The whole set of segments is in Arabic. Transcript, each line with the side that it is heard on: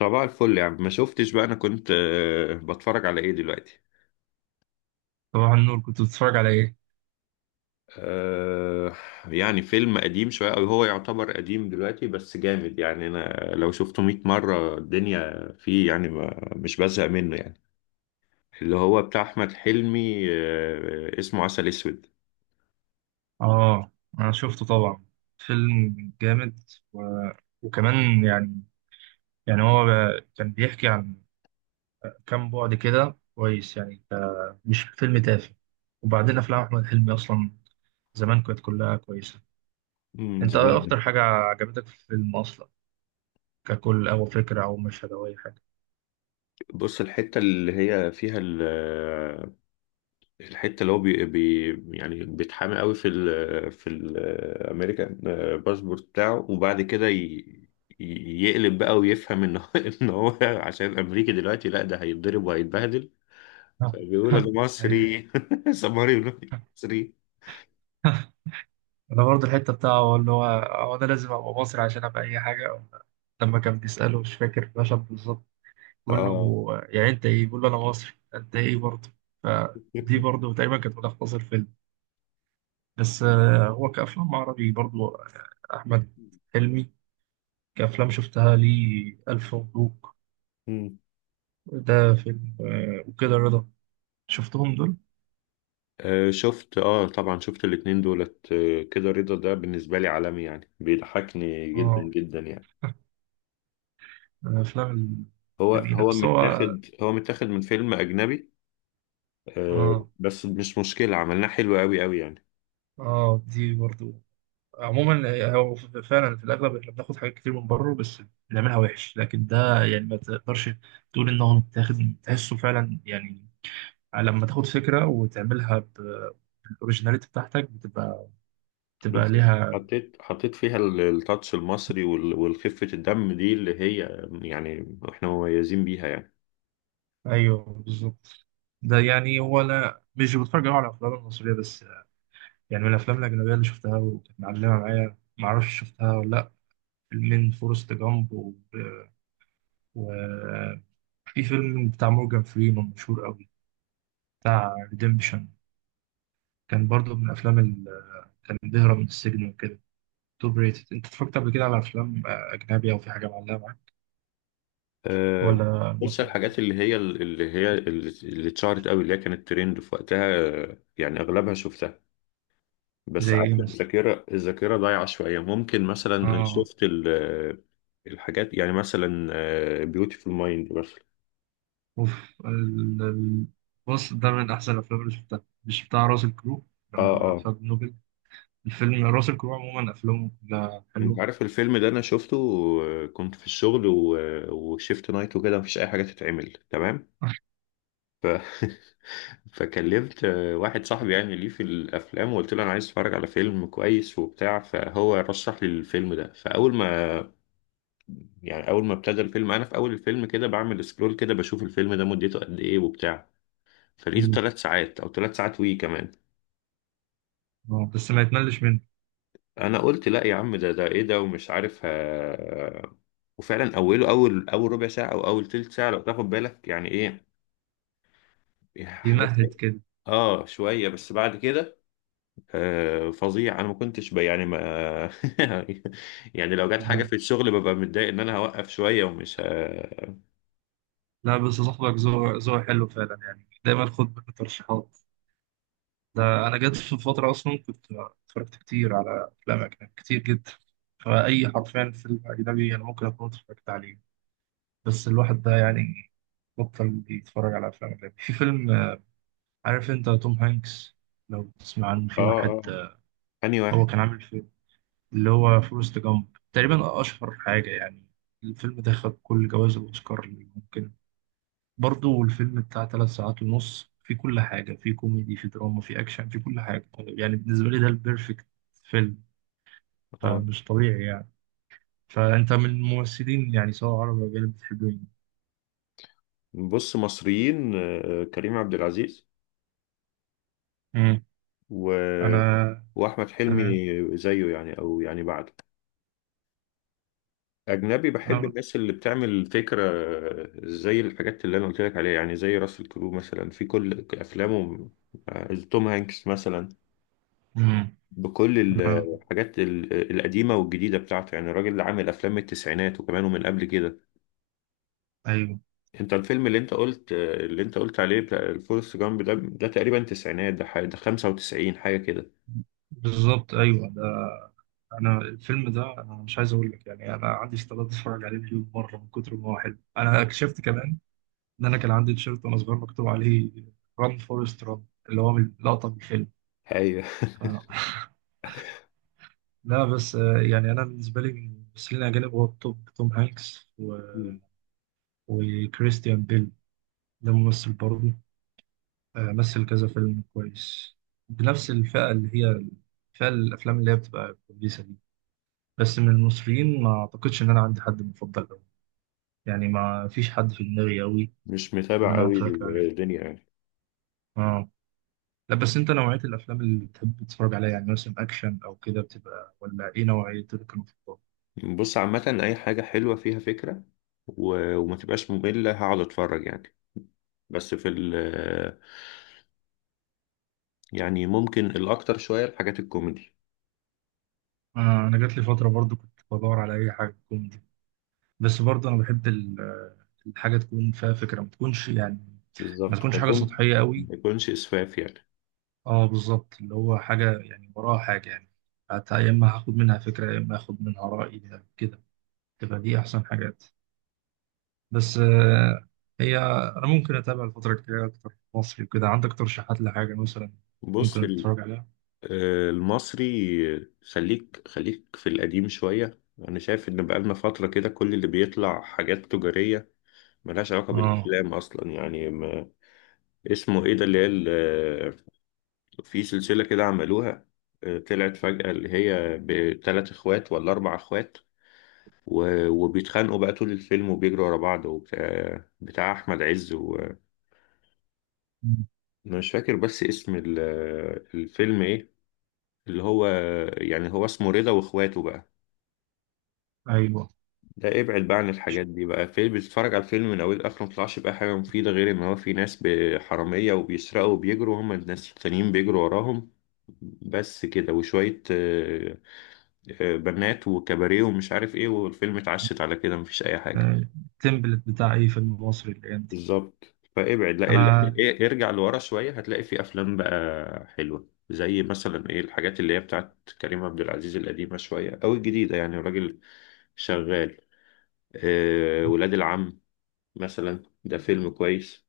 left: صباح الفل يا عم، ما شفتش بقى. انا كنت بتفرج على ايه دلوقتي.
right: صباح النور، كنت بتتفرج على ايه؟
left: آه يعني فيلم قديم شوية، او هو يعتبر قديم دلوقتي، بس جامد يعني. انا لو شفته 100 مرة الدنيا فيه، يعني ما مش بزهق منه يعني. اللي هو بتاع احمد حلمي، آه، اسمه عسل اسود.
right: اه. انا شفته طبعا. فيلم جامد. و... وكمان يعني هو كان بيحكي عن كام بعد كده كويس، يعني مش فيلم تافه. وبعدين افلام احمد حلمي اصلا زمان كانت كلها كويسه. انت
left: زمان
right: ايه
left: ده.
right: اكتر حاجه عجبتك في الفيلم اصلا ككل، او فكره او مشهد او اي حاجه؟
left: بص، الحتة اللي هي فيها، الحته اللي هو بي بي يعني بيتحامي قوي في الامريكان، باسبورت بتاعه، وبعد كده يقلب بقى ويفهم ان هو ان هو عشان امريكي دلوقتي، لا ده هيتضرب وهيتبهدل. فبيقول انا
right: ايوه،
left: مصري سماري، مصري.
right: انا برضه الحته بتاعه اللي هو انا لازم ابقى مصري عشان ابقى اي حاجه. لما كان بيساله، مش فاكر المشهد بالظبط، بقول
left: اه.
right: له يعني انت ايه، بقول له انا مصري انت ايه برضه. فدي برضه تقريبا كانت ملخص الفيلم. بس هو كأفلام عربي برضه أحمد حلمي، كأفلام شفتها ليه ألف مبروك.
left: مم.
right: ده فيلم وكده رضا، شفتهم دول؟
left: آه، شفت. اه طبعا شفت الاتنين دولت. آه، كده رضا ده بالنسبة لي عالمي يعني، بيضحكني جدا
right: اه.
left: جدا يعني.
right: من الأفلام
left: هو
right: الجميلة.
left: هو
right: بس هو،
left: متاخد هو متاخد من فيلم أجنبي. آه،
right: اه،
left: بس مش مشكلة، عملناه حلو قوي يعني.
right: اه، دي برضه. عموما هو فعلا في الاغلب احنا بناخد حاجات كتير من بره، بس بنعملها وحش. لكن ده يعني ما تقدرش تقول ان هو متاخد، تحسه فعلا يعني لما تاخد فكره وتعملها بالاوريجيناليتي بتاعتك، بتبقى
left: بالظبط،
right: ليها.
left: حطيت فيها التاتش المصري والخفة الدم دي اللي هي يعني احنا مميزين بيها يعني.
right: ايوه بالظبط. ده يعني هو انا مش بتفرج أوي على الافلام المصريه، بس يعني من الافلام الاجنبيه اللي شفتها وكانت معلمه معايا، ما اعرفش شفتها ولا لا، فيلمين: فورست جامب وفي فيلم بتاع مورجان فريمان مشهور قوي، بتاع ريديمبشن. كان برضو من الافلام اللي كان بيهرب من السجن وكده، توب ريتد. انت اتفرجت قبل كده على افلام اجنبي او في حاجه معلقه معاك،
left: آه،
right: ولا
left: بص،
right: مصري كده؟
left: الحاجات اللي اتشهرت قوي، اللي هي كانت ترند في وقتها، آه، يعني اغلبها شفتها.
right: زي
left: بس
right: ايه
left: عارف،
right: مثلا؟
left: الذاكرة ضايعة شوية. ممكن مثلا
right: اه،
left: شفت الحاجات، يعني مثلا بيوتيفول مايند مثلا.
right: اوف. ال... ال- بص ده من احسن الافلام اللي شفتها، مش بتاع راسل كرو
left: اه
right: لما
left: آه.
right: خد نوبل؟ الفيلم راسل كرو عموما افلامه كلها
left: انت
right: حلوه.
left: عارف الفيلم ده انا شفته. آه، كنت في الشغل وشيفت نايت وكده، مفيش اي حاجه تتعمل، تمام. ف... فكلمت واحد صاحبي يعني ليه في الافلام، وقلت له انا عايز اتفرج على فيلم كويس وبتاع، فهو رشح لي الفيلم ده. فاول ما يعني اول ما ابتدى الفيلم، انا في اول الفيلم كده بعمل سكرول كده، بشوف الفيلم ده مدته قد ايه وبتاع. فلقيته
right: مم.
left: ثلاث ساعات او ثلاث ساعات وي كمان.
right: بس ما يتملش منه.
left: انا قلت لا يا عم، ده ايه ده؟ ومش عارف وفعلا اوله، اول ربع ساعه او اول تلت ساعه لو تاخد بالك، يعني ايه احداث.
right: يمهد كده.
left: اه شويه، بس بعد كده آه فظيع. انا ما كنتش يعني ما يعني لو جت حاجه
right: آه.
left: في الشغل ببقى متضايق ان انا هوقف شويه ومش
right: لا بس صاحبك ذوق ذوق حلو فعلا، يعني دايما خد منه ترشيحات. ده انا جت في فتره اصلا كنت اتفرجت كتير على افلام اجنبي، كتير جدا، فاي حرفيا فيلم اجنبي انا ممكن اكون اتفرجت عليه. بس الواحد ده يعني بطل بيتفرج على افلام اجنبي. في فيلم عارف انت توم هانكس، لو تسمع عنه، في
left: اه
right: واحد
left: اه. انهي
right: هو
left: واحد؟
right: كان عامل فيلم اللي هو فورست جامب، تقريبا اشهر حاجه يعني. الفيلم ده خد كل جوائز الاوسكار اللي ممكن. برضو الفيلم بتاع 3 ساعات ونص، في كل حاجة، في كوميدي، في دراما، في أكشن، في كل حاجة يعني. بالنسبة لي ده البيرفكت فيلم،
left: اه،
right: فمش طبيعي يعني. فأنت من الممثلين، يعني سواء عربي أو أجانب، بتحبهم؟
left: بص، مصريين آه كريم عبد العزيز
right: مم.
left: و...
right: أنا.
left: واحمد حلمي
right: أنا.
left: زيه يعني، او يعني بعده. أجنبي، بحب
right: أنا.
left: الناس اللي بتعمل فكرة، زي الحاجات اللي أنا قلت لك عليها، يعني زي راسل كرو مثلا في كل أفلامه. آه، توم هانكس مثلا،
right: مم.
left: بكل
right: أنا.
left: الحاجات القديمة والجديدة بتاعته، يعني الراجل اللي عامل أفلام من التسعينات وكمان ومن قبل كده.
right: أيوه
left: أنت الفيلم اللي أنت قلت عليه بتاع الفورست جامب ده تقريبا تسعينات، ده حاجة ده 95 حاجة كده.
right: بالظبط، أيوه ده. أنا الفيلم ده، أنا مش عايز أقول لك يعني أنا عندي استعداد أتفرج عليه مليون مرة من كتر ما هو حلو. أنا اكتشفت كمان إن أنا كان عندي تيشيرت وأنا صغير مكتوب عليه "ران فورست ران"، اللي هو من لقطة من الفيلم.
left: أيوه.
right: لا بس يعني انا بالنسبه لي من الممثلين الاجانب هو التوب توم هانكس وكريستيان بيل. ده ممثل برضه، مثل كذا فيلم كويس بنفس الفئه، اللي هي فئه الافلام اللي هي بتبقى كويسه دي. بس من المصريين ما اعتقدش ان انا عندي حد مفضل قوي، يعني ما فيش حد في دماغي قوي
left: مش
right: ان
left: متابع
right: انا
left: قوي
right: اتفرجت عليه.
left: الدنيا يعني.
right: اه. لا بس انت نوعيه الافلام اللي بتحب تتفرج عليها، يعني مثلا اكشن او كده بتبقى، ولا ايه نوعيه المفضله؟
left: بص، عامة أي حاجة حلوة فيها فكرة وما تبقاش مملة، هقعد أتفرج يعني. بس في ال يعني ممكن الأكتر شوية الحاجات الكوميدي.
right: انا جات لي فتره برضو كنت بدور على اي حاجه كوميدي، بس برضه انا بحب الحاجه تكون فيها فكره، ما تكونش يعني ما
left: بالظبط،
right: تكونش حاجه سطحيه قوي.
left: ما يكونش إسفاف يعني.
right: اه بالظبط، اللي هو حاجه يعني وراها حاجه، يعني حتى يا اما هاخد منها فكره يا اما هاخد منها راي كده، تبقى دي احسن حاجات. بس هي انا ممكن اتابع الفتره الجايه اكتر مصري وكده. عندك ترشيحات لحاجه مثلا
left: بص
right: ممكن اتفرج عليها؟
left: آه، المصري، خليك في القديم شوية. أنا شايف إن بقالنا فترة كده كل اللي بيطلع حاجات تجارية ملهاش علاقة
right: اه.
left: بالأفلام أصلا يعني ما. اسمه إيه ده اللي هي، في سلسلة كده عملوها، آه، طلعت فجأة، اللي هي بتلات اخوات ولا اربع اخوات وبيتخانقوا بقى طول الفيلم وبيجروا ورا بعض وبتاع، بتاع احمد عز وانا
right: مم.
left: مش فاكر بس اسم الفيلم ايه، اللي هو يعني هو اسمه رضا واخواته بقى.
right: ايوه.
left: ده ابعد بقى عن الحاجات دي بقى، فيلم بتتفرج على الفيلم من اوله لاخره مطلعش بقى حاجة مفيدة، غير ان هو في ناس حرامية وبيسرقوا وبيجروا، هما الناس التانيين بيجروا وراهم. بس كده، وشوية آه، آه، بنات وكباريه ومش عارف ايه، والفيلم اتعشت على كده، مفيش اي حاجه.
right: التمبلت بتاع اي فيلم مصري الايام دي.
left: بالظبط. فابعد لا
right: انا
left: إيه، ارجع لورا شويه هتلاقي في افلام بقى حلوه، زي مثلا ايه الحاجات اللي هي بتاعت كريم عبد العزيز القديمه شويه او الجديده، يعني الراجل شغال. آه، ولاد العم مثلا، ده فيلم كويس.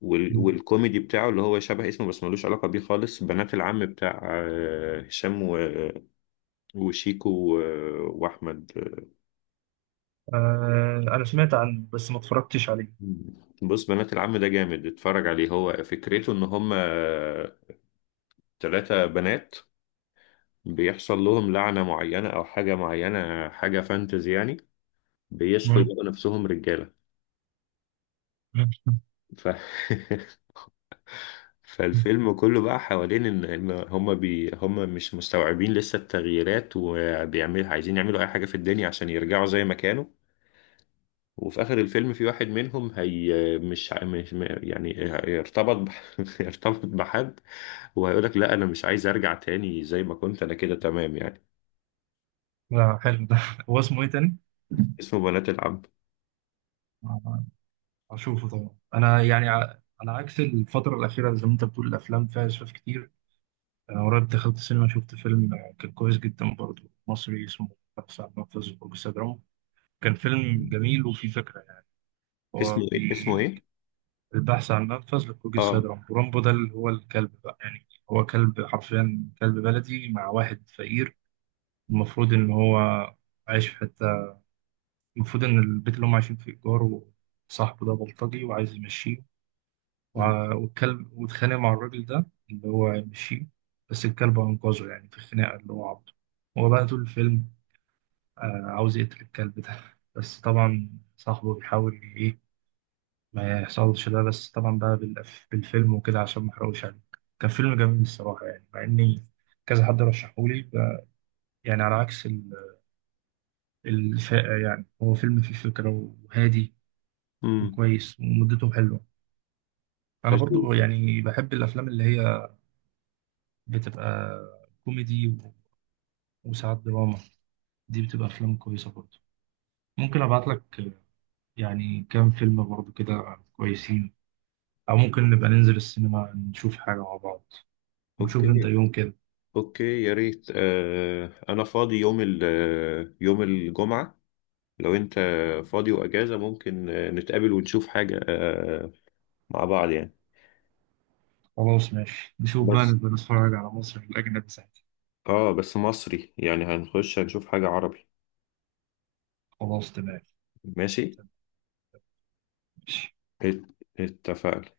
left: والكوميدي بتاعه اللي هو شبه اسمه بس ملوش علاقه بيه خالص، بنات العم، بتاع آه، هشام وشيكو واحمد.
right: انا سمعت عنه بس ما اتفرجتش عليه.
left: بص، بنات العم ده جامد، اتفرج عليه. هو فكرته ان هم ثلاثة بنات بيحصل لهم لعنة معينة او حاجة معينة، حاجة فانتزي يعني، بيصحوا
right: مم.
left: يلاقوا نفسهم رجالة.
right: مم.
left: ف... فالفيلم كله بقى حوالين ان هم مش مستوعبين لسه التغييرات، وبيعمل عايزين يعملوا اي حاجة في الدنيا عشان يرجعوا زي ما كانوا. وفي آخر الفيلم، في واحد منهم هي، مش مش يعني يرتبط يرتبط بحد، وهيقول لك لا أنا مش عايز أرجع تاني، زي ما كنت أنا كده تمام يعني.
right: لا حلو ده. هو اسمه ايه تاني؟
left: اسمه بنات العم.
right: آه، هشوفه طبعا. انا يعني على عكس الفترة الأخيرة، زي ما انت بتقول الافلام فيها اسفاف كتير. انا قريب دخلت السينما، شفت فيلم كان كويس جدا برضه، مصري، اسمه "البحث عن منفذ لخروج السيد". كان فيلم
left: مم.
right: جميل وفيه فكرة يعني. هو
left: اسمه إيه اسمه إيه؟
right: البحث عن منفذ لخروج السيد
left: آه.
right: رامبو. رامبو ده اللي هو الكلب بقى، يعني هو كلب حرفيا، كلب بلدي مع واحد فقير. المفروض إن هو عايش في حتة، المفروض إن البيت اللي هم عايشين فيه إيجار، وصاحبه ده بلطجي وعايز يمشيه،
left: مم.
right: والكلب واتخانق مع الراجل ده اللي هو يمشيه، بس الكلب أنقذه يعني في الخناقة، اللي هو عبده. هو بقى طول الفيلم عاوز يقتل الكلب ده بس طبعا صاحبه بيحاول إيه ما يحصلش ده. بس طبعا بقى بالفيلم وكده، عشان ما أحرقوش عليك، كان فيلم جميل الصراحة يعني، مع إني كذا حد رشحهولي، يعني على عكس الفاقة يعني. هو فيلم فيه فكرة، وهادي،
left: امم
right: وكويس، ومدته حلوة. أنا برضو
left: هشوفه.
right: يعني بحب الأفلام اللي هي بتبقى كوميدي وساعات دراما، دي بتبقى أفلام كويسة برضو. ممكن أبعت لك يعني كام فيلم برضو كده كويسين، أو ممكن نبقى ننزل السينما نشوف حاجة مع بعض. نشوف أنت
left: اوكي،
right: يوم كده.
left: اوكي يا ريت. آه انا فاضي يوم ال آه، يوم الجمعة، لو انت فاضي واجازة، ممكن آه، نتقابل ونشوف حاجة آه مع بعض يعني.
right: خلاص ماشي، نشوف بقى،
left: بس
right: نبقى نتفرج على مصر في الأجنبي ساعتها.
left: اه، بس مصري يعني، هنخش هنشوف حاجة عربي.
right: خلاص تمام.
left: ماشي.
right: ماشي.
left: ات- اتفقنا.